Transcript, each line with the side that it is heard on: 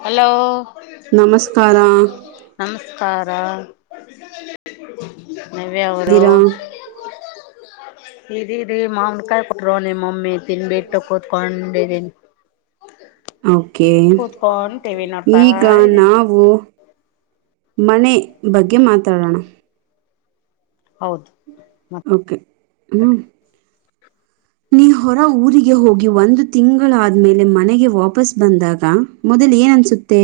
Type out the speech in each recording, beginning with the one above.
left: Hello
right: ನಮಸ್ಕಾರ
left: ನಮಸ್ಕಾರ ನವ್ಯವರು
right: ಇದ್ದೀರಾ
left: ಇದಿದಿ ಮಾವನ್ ಕಾಯಿ ಕೊಟ್ರೋ ನಿಮ್ಮಮ್ಮಿ ತಿನ್ಬಿಟ್ಟು ಕೂತ್ಕೊಂಡಿದೀನಿ
right: ಓಕೆ
left: ಕೂತ್ಕೊಂಡ್ ಟಿವಿ ನೋಡ್ತಾ
right: ಈಗ
left: ಇದ್ದೀನಿ
right: ನಾವು ಮನೆ ಬಗ್ಗೆ ಮಾತಾಡಣ
left: ಓಕೆ
right: ಓಕೆ ಹ್ಞ ನೀ ಹೊರ ಊರಿಗೆ ಹೋಗಿ ಒಂದು ತಿಂಗಳಾದ್ಮೇಲೆ ಮನೆಗೆ ವಾಪಸ್ ಬಂದಾಗ ಮೊದಲ್ ಏನನ್ಸು ತ್ತೇ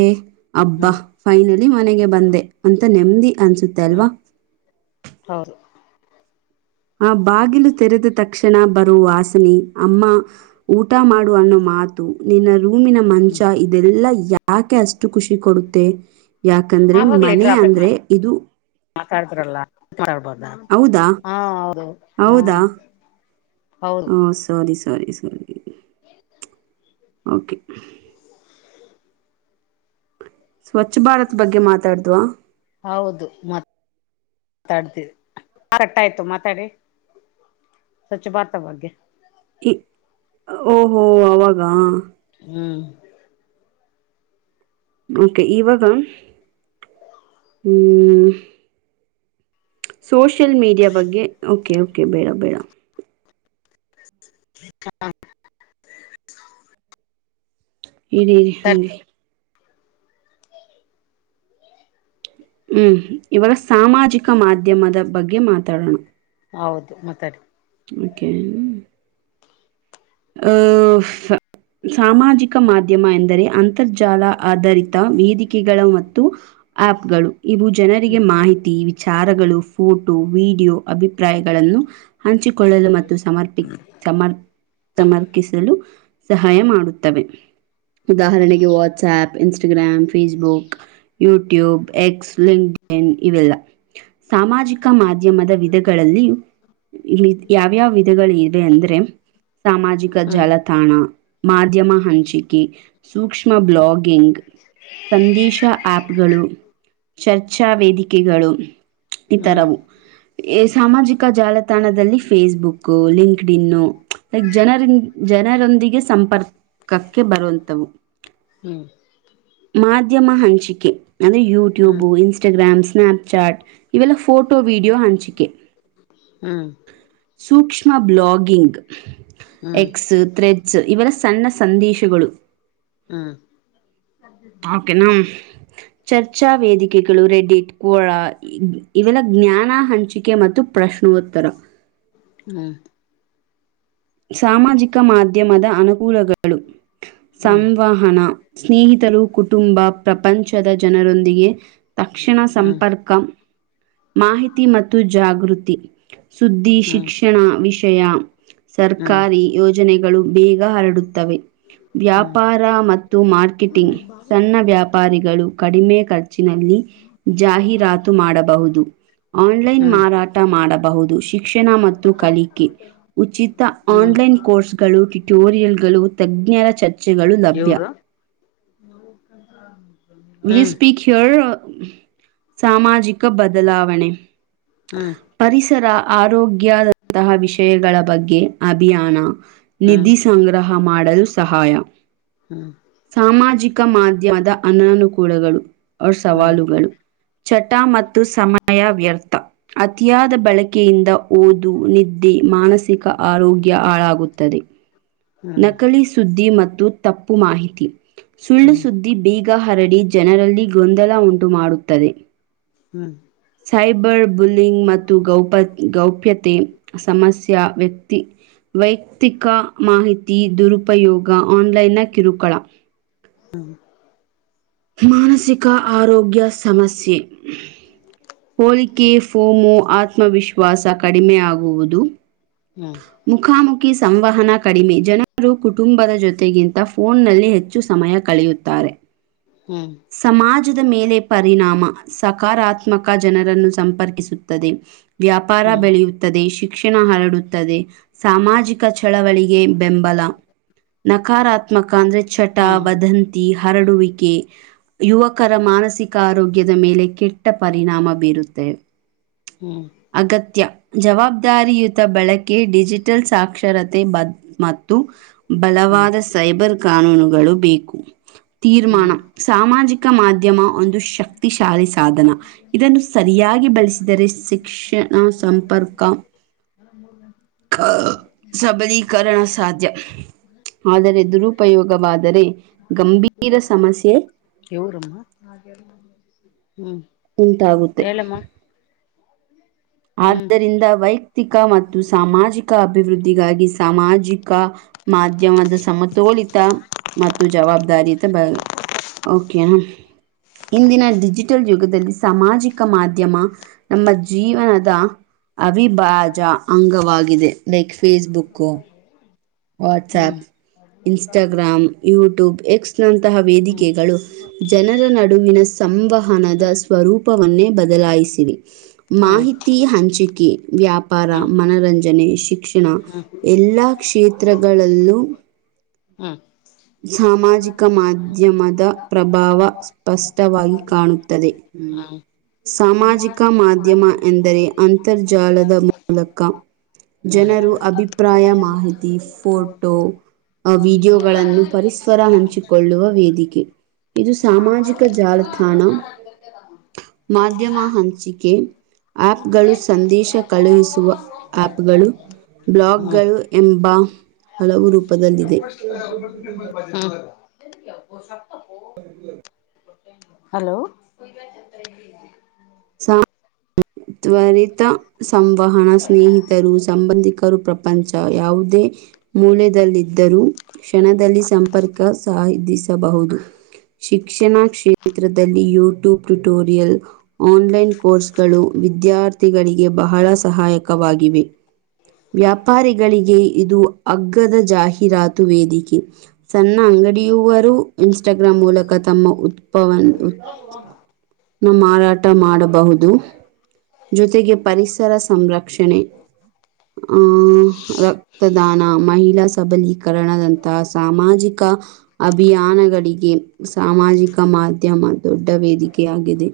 right: ಅಬ್ಬಾ
left: ಹ್ಮ್
right: ಫೈನಲಿ ಮನೆಗೆ ಬಂದೆ ಅಂತ ನೆಮ್ಮದಿ ಅನ್ಸುತ್ತೆ
left: ಹ್ಮ್
right: ಅಲ್ವಾ
left: ಹೌದು
right: ಆ ಬಾಗಿಲು ತೆರೆದ ತಕ್ಷಣ ಬರುವ ವಾಸನಿ ಅಮ್ಮ ಊಟ ಮಾಡು ಅನ್ನೋ ಮಾತು ನಿನ್ನ ರೂಮಿನ ಮಂಚ ಇ ದೆಲ್ಲಾ ಯಾಕೆ ಅಷ್ಟು ಖುಷಿ ಕೊಡುತ್ತೆ ಯಾಕಂದ್ರೆ ಮನೆ ಅಂದ್ರೆ ಇದು
left: ಮಾತಾಡ್ತಿರಲ್ಲ ಮಾತಾಡ್ಬರ್ದಾ
right: ಹೌದಾ
left: ಹಾ ಹೌದು ಹಾ
right: ಹೌದಾ
left: ಹೌದು
right: ಸರಿ ಸರಿ ಸರಿ ಓಕೆ ಸ್ವಚ್ಛ ಭಾರತ್ ಬಗ್ಗೆ ಮಾತಾಡ್ದ್ವಾ
left: ಹೌದು ಮಾತ್ [unintelligible] ಆಯ್ತು ಮಾತಾಡಿ ಸ್ವಚ್ಛ ಭಾರತಬ್ಗೆ
right: ಈ ಓಹೋ ಅವಾಗ
left: ಹ್ಮ್
right: ಓಕೆ ಇವಾಗ ಹ್ಮ್ ಸೋಷಿಯಲ್ ಮೀಡಿಯಾ ಬಗ್ಗೆ ಓಕೆ ಓಕೆ ಬೇಡ ಬೇಡ
left: [inaudible]
right: ಇರಿ ಹಾಂಗೆ ಹ್ಮ್ ಇವಗ ಸಾಮಾಜಿಕ ಮಾಧ್ಯಮದ ಬಗ್ಗೆ ಮಾತಾಡೋಣ
left: ಹೌದು ಮಾತಾಡಿ
right: ಓಕೆ [inaudible] ಸಾಮಾಜಿಕ ಮಾಧ್ಯಮ ಎಂದರೆ ಅಂತರ್ಜಾಲ ಆಧಾರಿತ ವೇದಿಕೆಗಳ ಮತ್ತು ಆಪ್ ಗಳು ಇವು ಜನರಿಗೆ
left: ಹ್ಮ್
right: ಮಾಹಿತಿ ವಿ ಚಾರಗಳು ಫೋಟೋ ವಿಡಿಯೋ ಅಭಿಪ್ರಾಯಗಳನ್ನು ಹಂಚಿಕೊಳ್ಳಲು ಮತ್ತು ಸಮರ್ಪ ಸಮರ್ ಸಮರ್ಪಿಸಲು ಸಹಾಯ ಮಾಡುತ್ತವೆ ಉದಾಹರಣಕ್ಕೆ WhatsApp Instagram Facebook YouTube X LinkedIn ಇವೆಲ್ಲ ಸಾಮಾಜಿಕ ಮಾಧ್ಯಮದ ವಿಧಗಳಲ್ಲಿಯೂ ್ ಯಾವ್ಯಾವ ವಿಧಗಳು ಇವೆ ಅಂದ್ರೆ ಸಾಮಾಜಿಕ
left: ಹ್ಮ್
right: ಜಾಲತಾಣ ಮಾಧ್ಯಮ ಹಂಚಿಕೆ ಸೂಕ್ಷ್ಮ ಬ್ಲಾಗಿಂಗ್ ಸಂದೇಶ ಆಪ್ಗಳು ಚರ್ಚಾ ವೇದಿಕೆಗಳು
left: ಹ್ಮ್
right: ಈಥರವು ಸಾಮಾಜಿಕ ಜಾಲತಾಣದಲ್ಲಿ ಫೇಸ್ಬುಕಲಿಂಕ್ಡ್ ಇನ್ನು ಲೈಕ್ ಜನರಿಂದ ಜನರೊಂದಿಗೆ ಸಂಪರ್ಕಕ್ಕೆ ಬರುವಂಥವು
left: ಹ್ಮ್
right: ಮಾಧ್ಯಮ ಹಂಚಿಕೆ ಅಂದರೆ
left: ಹ್ಮ್
right: ಯೂಟ್ಯೂಬು ಇನ್ಸ್ಟಾಗ್ರಾಮ್ ಸ್ನ್ಯಪ್ಚಾಟ್ ಇವಲ್ಲ ಫೋಟೋ ವೀಡಿಯೋ ಹಂಚಿಕೆ
left: ಹ್ಮ
right: ಸೂಕ್ಷ್ಮ ಬ್ಲಗಿಂಗ್
left: ಹ್ಮ್
right: ಎಕ್ಸ್ ಥ್ರೆಜ ಇವರ ಸಣ್ಣ ಸಂದೇಶಗಳು
left: ಹ್ಮ್
right: ೆನಾ ಚರ್ಚಾ ವೇದಿಕೆಗಳು ರೆಡಿಟ್ ಕೋಳ ಇವೆಲ್ಲ ಜ್ಞಾನ ಹಂಚಿಕೆ ಮತ್ತು ಪ್ರಶ್ನೋತ್ತರ
left: ಹಾ
right: ಸಾಮಾಜಿಕ ಮಾಧ್ಯಮದ ಅನುಕೂಲಗಳು
left: ಹ್ಮ್
right: ಸಂವಾಹ ಹಣ ಸ್ನೇಹಿತರು ಕುಟುಂಬ ಪ್ರಪಂಚದ ಜನರೊಂದಿಗೆ ತಕ್ಷಣ
left: ಹ್ಮ್
right: ಸಂಪರ್ಕ ಮಾಹಿತಿ ಮತ್ತು ಜಾಗೃತಿ
left: ಹ್ಮ್
right: ಸುದ್ದಿಶಿಕ್ಷಣ ವಿಷಯ
left: ಹ್ಮ್
right: ಸರ್ಕಾರಿ ಯೋಜನೆಗಳು ಬೇಗ ಹರಡುತ್ತವೆ
left: ಹ್ಮ್
right: ವ್ಯಾಪಾರ ಮತ್ತು ಮತ್ತು ಮಾರ್ಕೆಟಿಂಗ್ ಸಣ್ಣ ವ್ಯಾಪಾರಿಗಳು ಕಡಿಮೆ ಖರ್ಚಿನಲ್ಲಿ ಜಾಹೀರಾತು ಮಾಡಬಹುದು ಆನ್ಲೈನ್
left: ಹ್ಮ್
right: ಮಾರಾಟ ಮಾಡಬಹುದು ಶಿಕ್ಷಣ ಮತ್ತು ಕಲಿಕೆ ಉಚಿತ
left: ಹ್ಮ್
right: ಆನ್ಲೈನ್ ಕೋರ್ಸ್ಗಳು ಟ್ಯಿಟೋರಿಯಲ್ಗಳು ತಜ್ಞರ ಚರ್ಚೆಗಳು ಲಭ್ಯ
left: ಇವರು
right: ವಿಲ್
left: ಹ್ಮ್
right: ಸ್ಪೀಕ್ ಹರ್ ಸಾಮಾಜಿಕ ಬದಲಾವಣೆ
left: ಹ್ಮ್
right: ಪರಿಸರ ಆರೋಗ್ಯದಂತಹ ವಿಷಯಗಳ ಬಗ್ಗೆ ಅಭಿಯಾನ
left: ಹ್ಮ್
right: ನಿಧಿ ಸಂಗ್ರಹ ಮಾಡಲು ಸಹಾಯ
left: ಹ್ಮ್ ಹ್ಮ್
right: ಸಾಮಾಜಿಕ ಮಾಧ್ಯಮದ ಅನಾನಕೂಲಗಳು ಅವರ್
left: ಹ್ಮ್
right: ಸವಾಲುಗಳು ಚಟ ಮತ್ತು ಸಮಯ ವ್ಯರ್ಥ ಅತಿಯಾದ ಬಳಕೆಯಿಂದ ಓದು ನಿದ್ದೆ ಮಾನಸಿಕ ಆರೋಗ್ಯ ಹಾಳಾಗುತ್ತದೆ
left: ಹ್ಮ್ ಹ್ಮ್ ಹ್ಮ್ ಹ್ಮ್
right: ನಕಲಿ ಸುದ್ದಿ ಮತ್ತು ತಪ್ಪು ಮಾಹಿತಿ ಸುಳ್ಳು
left: ಹ್ಮ್
right: ಸುದ್ದಿ ಬೀಗ ಹರಡಿ ಜನರಲ್ಲಿ ಗೊಂದಲ ಉಂಟುಮಾುತ್ತದೆ
left: ಹ್ಮ್
right: ಸೈಬರ್ ಬುಲ್ಲಿಂಗ್ ಮತ್ತು ಗೌಪ್ಯ ಗೌಪ್ಯತೆ ಸಮಸ್ಯ ವ್ಯಕ್ತಿ ವೈಯಕ್ತಿಕ ಮಾಹಿತಿ ದುರುಪಯೋಗ ಆನ್ಲೈನ್ ಕಿರುಕುಳ ಮಾನಸಿಕ ಆರೋಗ್ಯ ಸಮಸ್ಯೆ ಹೋಲಿಕೆ ಫೋಮೋ ಆತ್ಮವಿಶ್ವಾಸ ಕಡಿಮೆ ಆಗುವುದು
left: ಹ್ಮ್
right: ಮುಖಾಮುಖಿ ಸಂವಹನ ಕಡಿಮೆ ಜನರು ಕುಟುಂಬದ ಜೊತೆಗಿಂತ ಫೋನ್ನ ನಲ್ಲಿ ಹೆಚ್ಚ ಹೆಚ್ಚು ಸಮಯ ಕಳೆಯುತ್ತಾರೆ
left: ಹ್ಮ್
right: ಸಮಾಜದ ಮೇಲೆ ಪರಿಣಾಮ ಸಕಾರಾತ್ಮಕ ಜನರನ್ನು ಸಂಪರ್ಕಿಸುತ್ತದೆ ವ್ಯಾಪಾರ ಬೆಳೆಯ ಶಿಕ್ಷಣ ಹರಡುತ್ತದೆ ಸಾಮಾಜಿಕ ಚಳವಳಿಗೆ ಬೆಂಬಲ ನಕಾರಾತ್ಮಕ ನೃಚ್ಚಟ ವದಂತಿ ಹರಡುವಿಕೆ ಯುವಕರ ಮಾನಸಿಕ ಆರೋಗ್ಯದ ಮೇಲೆ ಕೆಟ್ಟ ಪರಿಣಾಮ ಬೀರುತ್ತೆ
left: ಹ್ಮ್
right: ಅಗತ್ಯ ಜವಾಬ್ದಾರಿಯುತ ಬಳಕೆ ಡಿಜಿಟಲ್ ಸಾಕ್ಷರತೆ ಬದ ಮತ್ತು ಬಲವಾದ ಸೈಬರ್ ಕಾನೂನುಗಳು ಬೇಕು
left: ಹ್ಮ್
right: ತೀರ್ಮಾನ ಸಾಮಾಜಿಕ ಮಾಧ್ಯಮ ಒಂದು ಶಕ್ತಿಶಾಲಿ ಸಾಧನ ಇದನ್ನು ಸರಿಯಾಗಿ ಬಳಸಿದರೆ ಶಿಕ್ಷಣ ಸಂಪರ್ಕ
left: ನರ
right: ಕ ಸಬಿಕರಣ ಸಾಧ್ಯ ಆದರೆ ದುರುಪಯೋಗವಾದರೆ ಗಂಭೀರ ಸಮಸ್ಯೆ
left: ಯವರಮ್ಮ ಹ್ಮ್
right: ಉಂಟಾಗುತ್ತೆ
left: ಹೇಳಮ್ಮ ಹ್ಮ್
right: ಆದ್ದರಿಂದ ವೈಯಕ್ತಿಕ ಮತ್ತು ಸಾಮಾಜಿಕ ಅಭಿವೃದ್ಧಿಗಾಗಿ ಸಾಮಾಜಿಕ ಮಾಧ್ಯಮದ ಸಮತೋಲಿತ ಮತ್ತು ಜವಾಬ್ದಾರಿಯಿತ ಬ ಓಕೆ ಇಂದಿನ ಡಿಜಿಟಲ್ ಯುಗದಲ್ಲಿ ಸಾಮಾಜಿಕ ಮಾಧ್ಯಮ ನಮ್ಮ ಜೀವನ ಅವಿಭಾಜ್ಯ ಅಂಗವಾಗಿದೆ like Facebook
left: hmm
right: WhatsApp Instagram YouTube X ನಂತಹ
left: ಹ್ಮ್
right: ವೇದಿಕೆಗಳು ಜನರ ನಡುವಿನ ಸಂವಹನದ
left: ಹ್ಮ್ ಹ್ಮ್
right: ಸ್ವರೂಪ ವನ್ನೇ ಬದಲಾಯಿಸಿರಿ
left: ಹ್ಮ್
right: ಮಾಹಿತಿ ಹಂಚಿಕೆ ವ್ಯಾಪ್ ವ್ಯಾಪಾರ ಮನರಂಜನೆ ಶಿಕ್ಷಣ
left: ಹ್ಮ್ ಹ್ಮ್
right: ಎಲ್ಲಾ ಕ್ಷೇತ್ರಗಳಲ್ಲೂ
left: ಹ
right: ಸಾಮಾಜಿಕ ಮಾಧ್ಯಮದ ಪ್ರಭಾವ ಸ್ಪಷ್ಟವಾಗಿ ಕಾಣುತ್ತದೆ ಹ್ಮ
left: ಹ್ಮ್
right: ಸಾಮಾಜಿಕ ಮಾಧ್ಯಮ ಎಂದರೆ ಅಂತರ್ಜಾಲದ ಮೂಲಕ ಜನರು ಅಭಿಪ್ರಾಯ ಮಾಹಿತಿ ಫೋಟೋ ಆ ವಿಡಿಯೋಗಳನ್ನು ಪರಿಸರ ಹಂಚಿಕೊಳ್ಳುವ ವೇದಿಕೆ ಇದು ಸಾಮಾಜಿಕ ಜಾಲತಾಣ ಮಾಧ್ಯಮ ಹಂಚಿಕೆ ಆಪ್ ಗಳು ಸಂದೇಶ ಕಳುಹಿಸಿ ಆಪ್ಗಳು
left: ಹ್ಮ್
right: ಬ್ಲಾಗ್ಗಳು ಎಂಬ ಹಲವು ರೂಪದಲ್ಲಿದೆ
left: ಬ
right: ಹ
left: ಹಲೋ
right: ತ್ವರಿತ ಸಂವಹಣ ಸ್ನೇಹಿತ ಸಂಬಂಧಿಕರು ಪ್ರಪಂಚ ಯಾವುದೇ ಮೂಲದಲ್ಲಿದ್ದರೂ ಕ್ಷಣದಲ್ಲಿ ಸಂಪರ್ಕ ಸಾಹಧಿಸಬಹುದು ಶಿಕ್ಷಣ ಕ್ಷೇತ್ರದಲ್ಲಿ ಯೂಟ್ಯೂಬ್ ಟ್ಯುಟೋರಿಯಲ್ ಆನ್ಲೈನ್ ಕೋರ್ಸ್ಗಳು ವಿದ್ಯಾರ್ಥಿಗಳಿಗೆ ಬಹಳ ಸಹಾಯಕವಾಗಿವೆ ವ್ಯಾಪಾರಿಗಳಿಗೆ ಇದು ಅಗ್ಗದ ಜಾಹೀರಾತು ವೇದಿಕೆ ಸಣ್ಣ ಅಂಗಡಿಯುವವರು ಇನ್ಸ್ಟಾಗ್ರಾಂ್ ಮೂಲಕ ತಮ್ಮ ಉತ್ಪವ ನ ಮಾರಾಟ ಊಟ ಮಾಡಬಹುದು ಜೊತೆಗೆ ಪರಿಸರ ಸಂರಕ್ಷಣೆ ಹ್ಮ ಅಲ್ಲ ತದಾನ ಮಹಿಳಾ ಸಬಲೀಕರಣದಂಹ ಸಾಮಾಜಿಕ ಅಭಿಯಾನಗಳಿಗೆ ಸಾಮಾಜಿಕ ಮಾಧ್ಯಮ ದೊಡ್ಡ ವೇದಿಕೆಯಾಗಿದೆ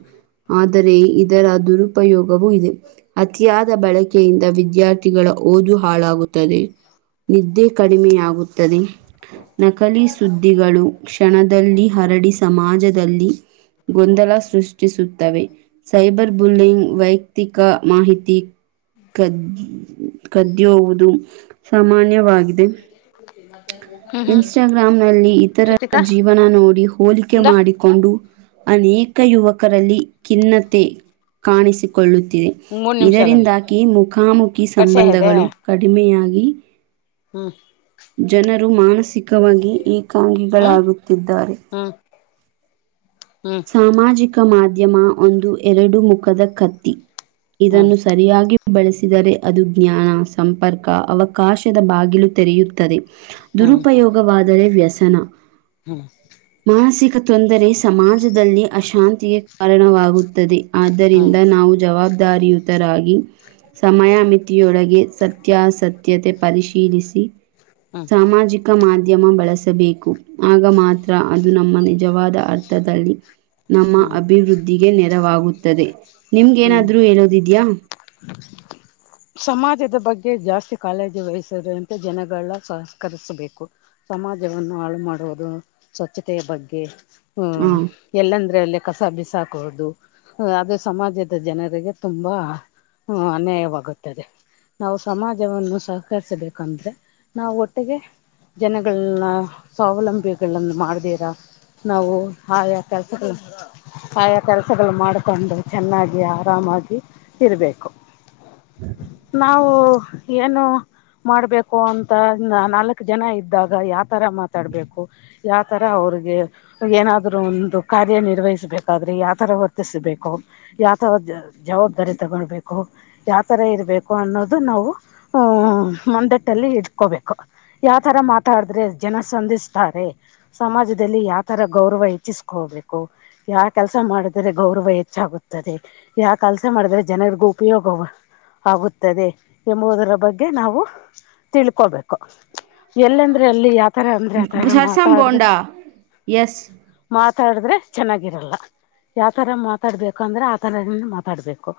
right: ಆದರೆ ಇದರ ದುರುಪಯೋಗವೂ ಇದೆ ಅತಿಯಾದ ಬಳಕೆಯಿಂದ ವಿದ್ಯಾರ್ಥಿಗಳ ಓದು ಹಾಳಾಗುತ್ತದೆ ನಿದ್ದೆ ಕಡಿಮೆಯಾಗುತ್ತದೆ ನಕಲಿ ಸುದ್ದಿಗಳು ಕ್ಷಣದಲ್ಲಿ ಹರಡಿ ಸಮಾಜದಲ್ಲಿ ಗೊಂದಲ ಸೃಷ್ಟಿಸುತ್ತವೆ ಸೈಬರ್ ಬುಲ್ಲಿಂಗ್ ವೈಯಕ್ತಿಕ ಮಾಹಿತಿ ಕದ್ ಕದ್ದಿಯುವುದು ಸಾಮಾನ್ಯವಾಗಿದೆ
left: ಹ್ಮ್ ಹ್ಮ್
right: ಇನ್ಸ್ಟಾಗ್ರಂ ನಲ್ಲಿ ಇತರರ
left: ಶ್ರುತಿಕಾ
right: ಜೀವನ ನೋಡಿ ಹೋಲಿಕೆ
left: ಇಂದ
right: ಮಾಡಿ ಕೊಂಡು ಅನೇಕ ಯುವಕರಲ್ಲಿ ಖಿನ್ನತೆ ಕಾಣಿಸಿಕೊಳ್ಳುತ್ತಿದೆ
left: ಮೂರು ನಿಮಿಷಲ್ಲಂದು
right: ಇದರಿಂದಾಗಿ ಮುಖಾಮುಖಿ
left: ಕಟ್ಸ ಇದೆ
right: ಸಂಬಂಧಗಳು ಕಡಿಮೆಯಾಗಿ
left: ಹ್ಮ್
right: ಜನರು ಮಾನಸಿಕವಾಗಿ ಏಕಾಂಗಿಗಳಾಗುತ್ತಿದ್ದಾರೆ
left: ಹಾ ಹ್ಮ
right: ಸಾಮಾಜಿಕ ಮಾಧ್ಯಮ ಒಂದು ಎರಡು ಮುಖದ ಕತ್ತಿ
left: ಹ್ಮ್ ಹ್ಮ್
right: ಇದನ್ನು ಸರಿಯಾಗಿ ಬಳಸಿದರೆ ಅದು ಜ್ಞಾನ ಸಂಪರ್ಕ ಅವಕಾಶದ ಬಾಗಿಲು ತೆರೆಯುತ್ತದೆ
left: ಹ್ಮ್
right: ದುರುಪಯೋಗವಾದರೆ ವ್ಯಸನ
left: ಹಾ
right: ಮಾನಸಿಕ ತೊಂದರೆ ಸಮಾಜದಲ್ಲಿ ಅಶಾಂತಿಗೆ ಕಾರಣವಾಗುತ್ತದೆ ಆದ್ದರಿಂದ
left: ಹ್ಮ್
right: ನಾವು ಜವಾಬ್ದಾರಿಯುತರಾಗಿ ಸಮಯಮಿತಿಯೊಳಗೆ ಸತ್ಯಾಸತ್ಯತೆ ಪರಿಶೀಲಿಸಿ
left: ಹಾ
right: ಸಾಮಾಜಿಕ ಮಾಧ್ಯಮ ಬಳಸಬೇಕು ಆಗ ಮಾತ್ರ ಅದು ನಮ್ಮ ನಿಜವಾದ ಅರ್ಥದಲ್ಲಿ ನಮ್ಮ
left: ಹ್ಮ್
right: ಅಭಿವೃದ್ಧಿಗೆ ನೆರವಾಗುತ್ತದೆ
left: ಹ್ಮ್
right: ನಿಮ್ಗೇಏನಾದ್ರೂ ಹೇಳದಿದ್ಯಾಾ [unintelligible]
left: ಸಮಾಜದ ಬಗ್ಗೆ ಜಾಸ್ತಿ ಕಾಳಜಿ ವಹಿಸ್ರ ಅಂತ ಜನಗಳನ್ನ ಸಹಸ್ಕರಿಸಬೇಕು ಸಮಾಜವನ್ನು ಹಾಳು ಮಾಡುವುದು ಸ್ವಚ್ಛತೆಯ ಬಗ್ಗೆ ಹ್ಮ
right: ಹಾಂ.
left: ಎಲ್ಲಂದ್ರೆ ಅಲ್ಲಿ ಕಸ ಬಿಸಾಕುವುದು ಅದು ಸಮಾಜದ ಜನರಿಗೆ ತುಂಬಾ ಅನ್ಯಾಯವಾಗುತ್ತದೆ ನಾವು ಸಮಾಜವನ್ನು ಸಹಕರಿಸಬೇಕಂದ್ರೆ ನಾವು ಒಟ್ಟಿಗೆ ಜನಗಳನ್ನ ಸ್ವಾವಲಂಬಿಗಳನ್ನು ಮಾಡ್ದಿರಾ ನಾವು ಆಯಾ ಕೆಲ್ಸಗಳು ಆಯಾ ಕೆಲ್ಸಗಳು ಮಾಡ್ಕೊಂಡು ಚೆನ್ನಾಗಿ ಆರಾಮಾಗಿ ಇರ್ಬೇಕು ನಾವು ಏನು ಮಾಡ್ಬೇಕು ಅಂತ ನಾಲ್ಕ್ ಜನ ಇದ್ದಾಗ ಯಾವತರ ಮಾತಾಡ್ಬೇಕು ಯಾವತರ ಅವ್ರಿಗೆ ಏನಾದ್ರು ಒಂದು ಕಾರ್ಯ ನಿರ್ವಹಿಸ್ಬೇಕಾದ್ರೆ ಯಾವತರ ವರ್ತಿಸಬೇಕು ಯಾತರ ಜವಾಬ್ದಾರಿ ತಗೊಳ್ಬೇಕು ಯಾವ ತರ ಇರ್ಬೇಕು ಅನ್ನೋದು ನಾವು ಹ್ ಮಂದಟ್ಟಲ್ಲಿ ಇಟ್ಕೋಬೇಕು ಯಾವ ತರ ಮಾತಾಡಿದ್ರೆ ಜನ ಸಂದಿಸ್ತಾರೆ ಸಮಾಜದಲ್ಲಿ ಯಾವ ತರ ಗೌರವ ಹೆಚ್ಚಿಸ್ಕೋಬೇಕು ಯಾವ ಕೆಲಸ ಮಾಡಿದ್ರೆ ಗೌರವ ಹೆಚ್ಚಾಗುತ್ತದೆ ಯಾವ ಕೆಲ್ಸ ಮಾಡಿದ್ರೆ ಜನರಿಗೂ ಉಪಯೋಗವ ಆಗುತ್ತದೆ ಎಂಬುದರ ಬಗ್ಗೆ ನಾವು ತಿಳ್ಕೋಬೇಕು ಎಲ್ಲಂದ್ರೆ ಎಲ್ಲಿ ಯತರ ಅಂದ್ರೆ ಆ ತರ
right: ಸರ್ಸಮ್
left: ಮಾತಾಡ್ದ
right: ಬೋಂಡ? ಯಸ್.
left: ಮಾತಾಡಿದ್ರೆ ಚೆನ್ನಾಗಿರಲ್ಲ ಯಾವತರ ಮಾತಾಡ್ಬೇಕ ಅಂದ್ರೆ ಥರದನ್ನು ಮಾತಾಡಬೇಕು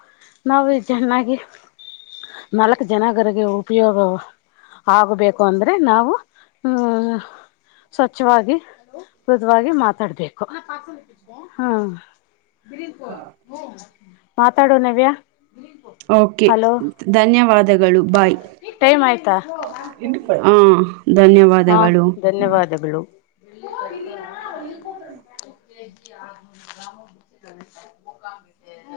left: ನಾವು ಚೆನ್ನಾಗಿ ನಾಲ್ಕು ಜನಗರಿಗೆ ಉಪಯೋಗ ಆಗಬೇಕು ಅಂದ್ರೆ ನಾವು ಹ್ಮ್ ಸ್ವಚ್ಛವಾಗಿ ಮೃದುವವಾಗಿ ಮಾತಾಡ್ಬೇಕು ಹಾ ಮಾತಾಡುವ ನವ್ಯಾ
right: ಓಕೆ.
left: ಹಲೋ
right: ಧನ್ಯವಾದಗಳು ಬಾಯ್
left: ಟೈಮ್ ಆಯ್ತಾ
right: ಹಾ
left: ಹಾಂ
right: ಧನ್ಯವಾದಗಳು
left: ಧನ್ಯವಾದಗಳು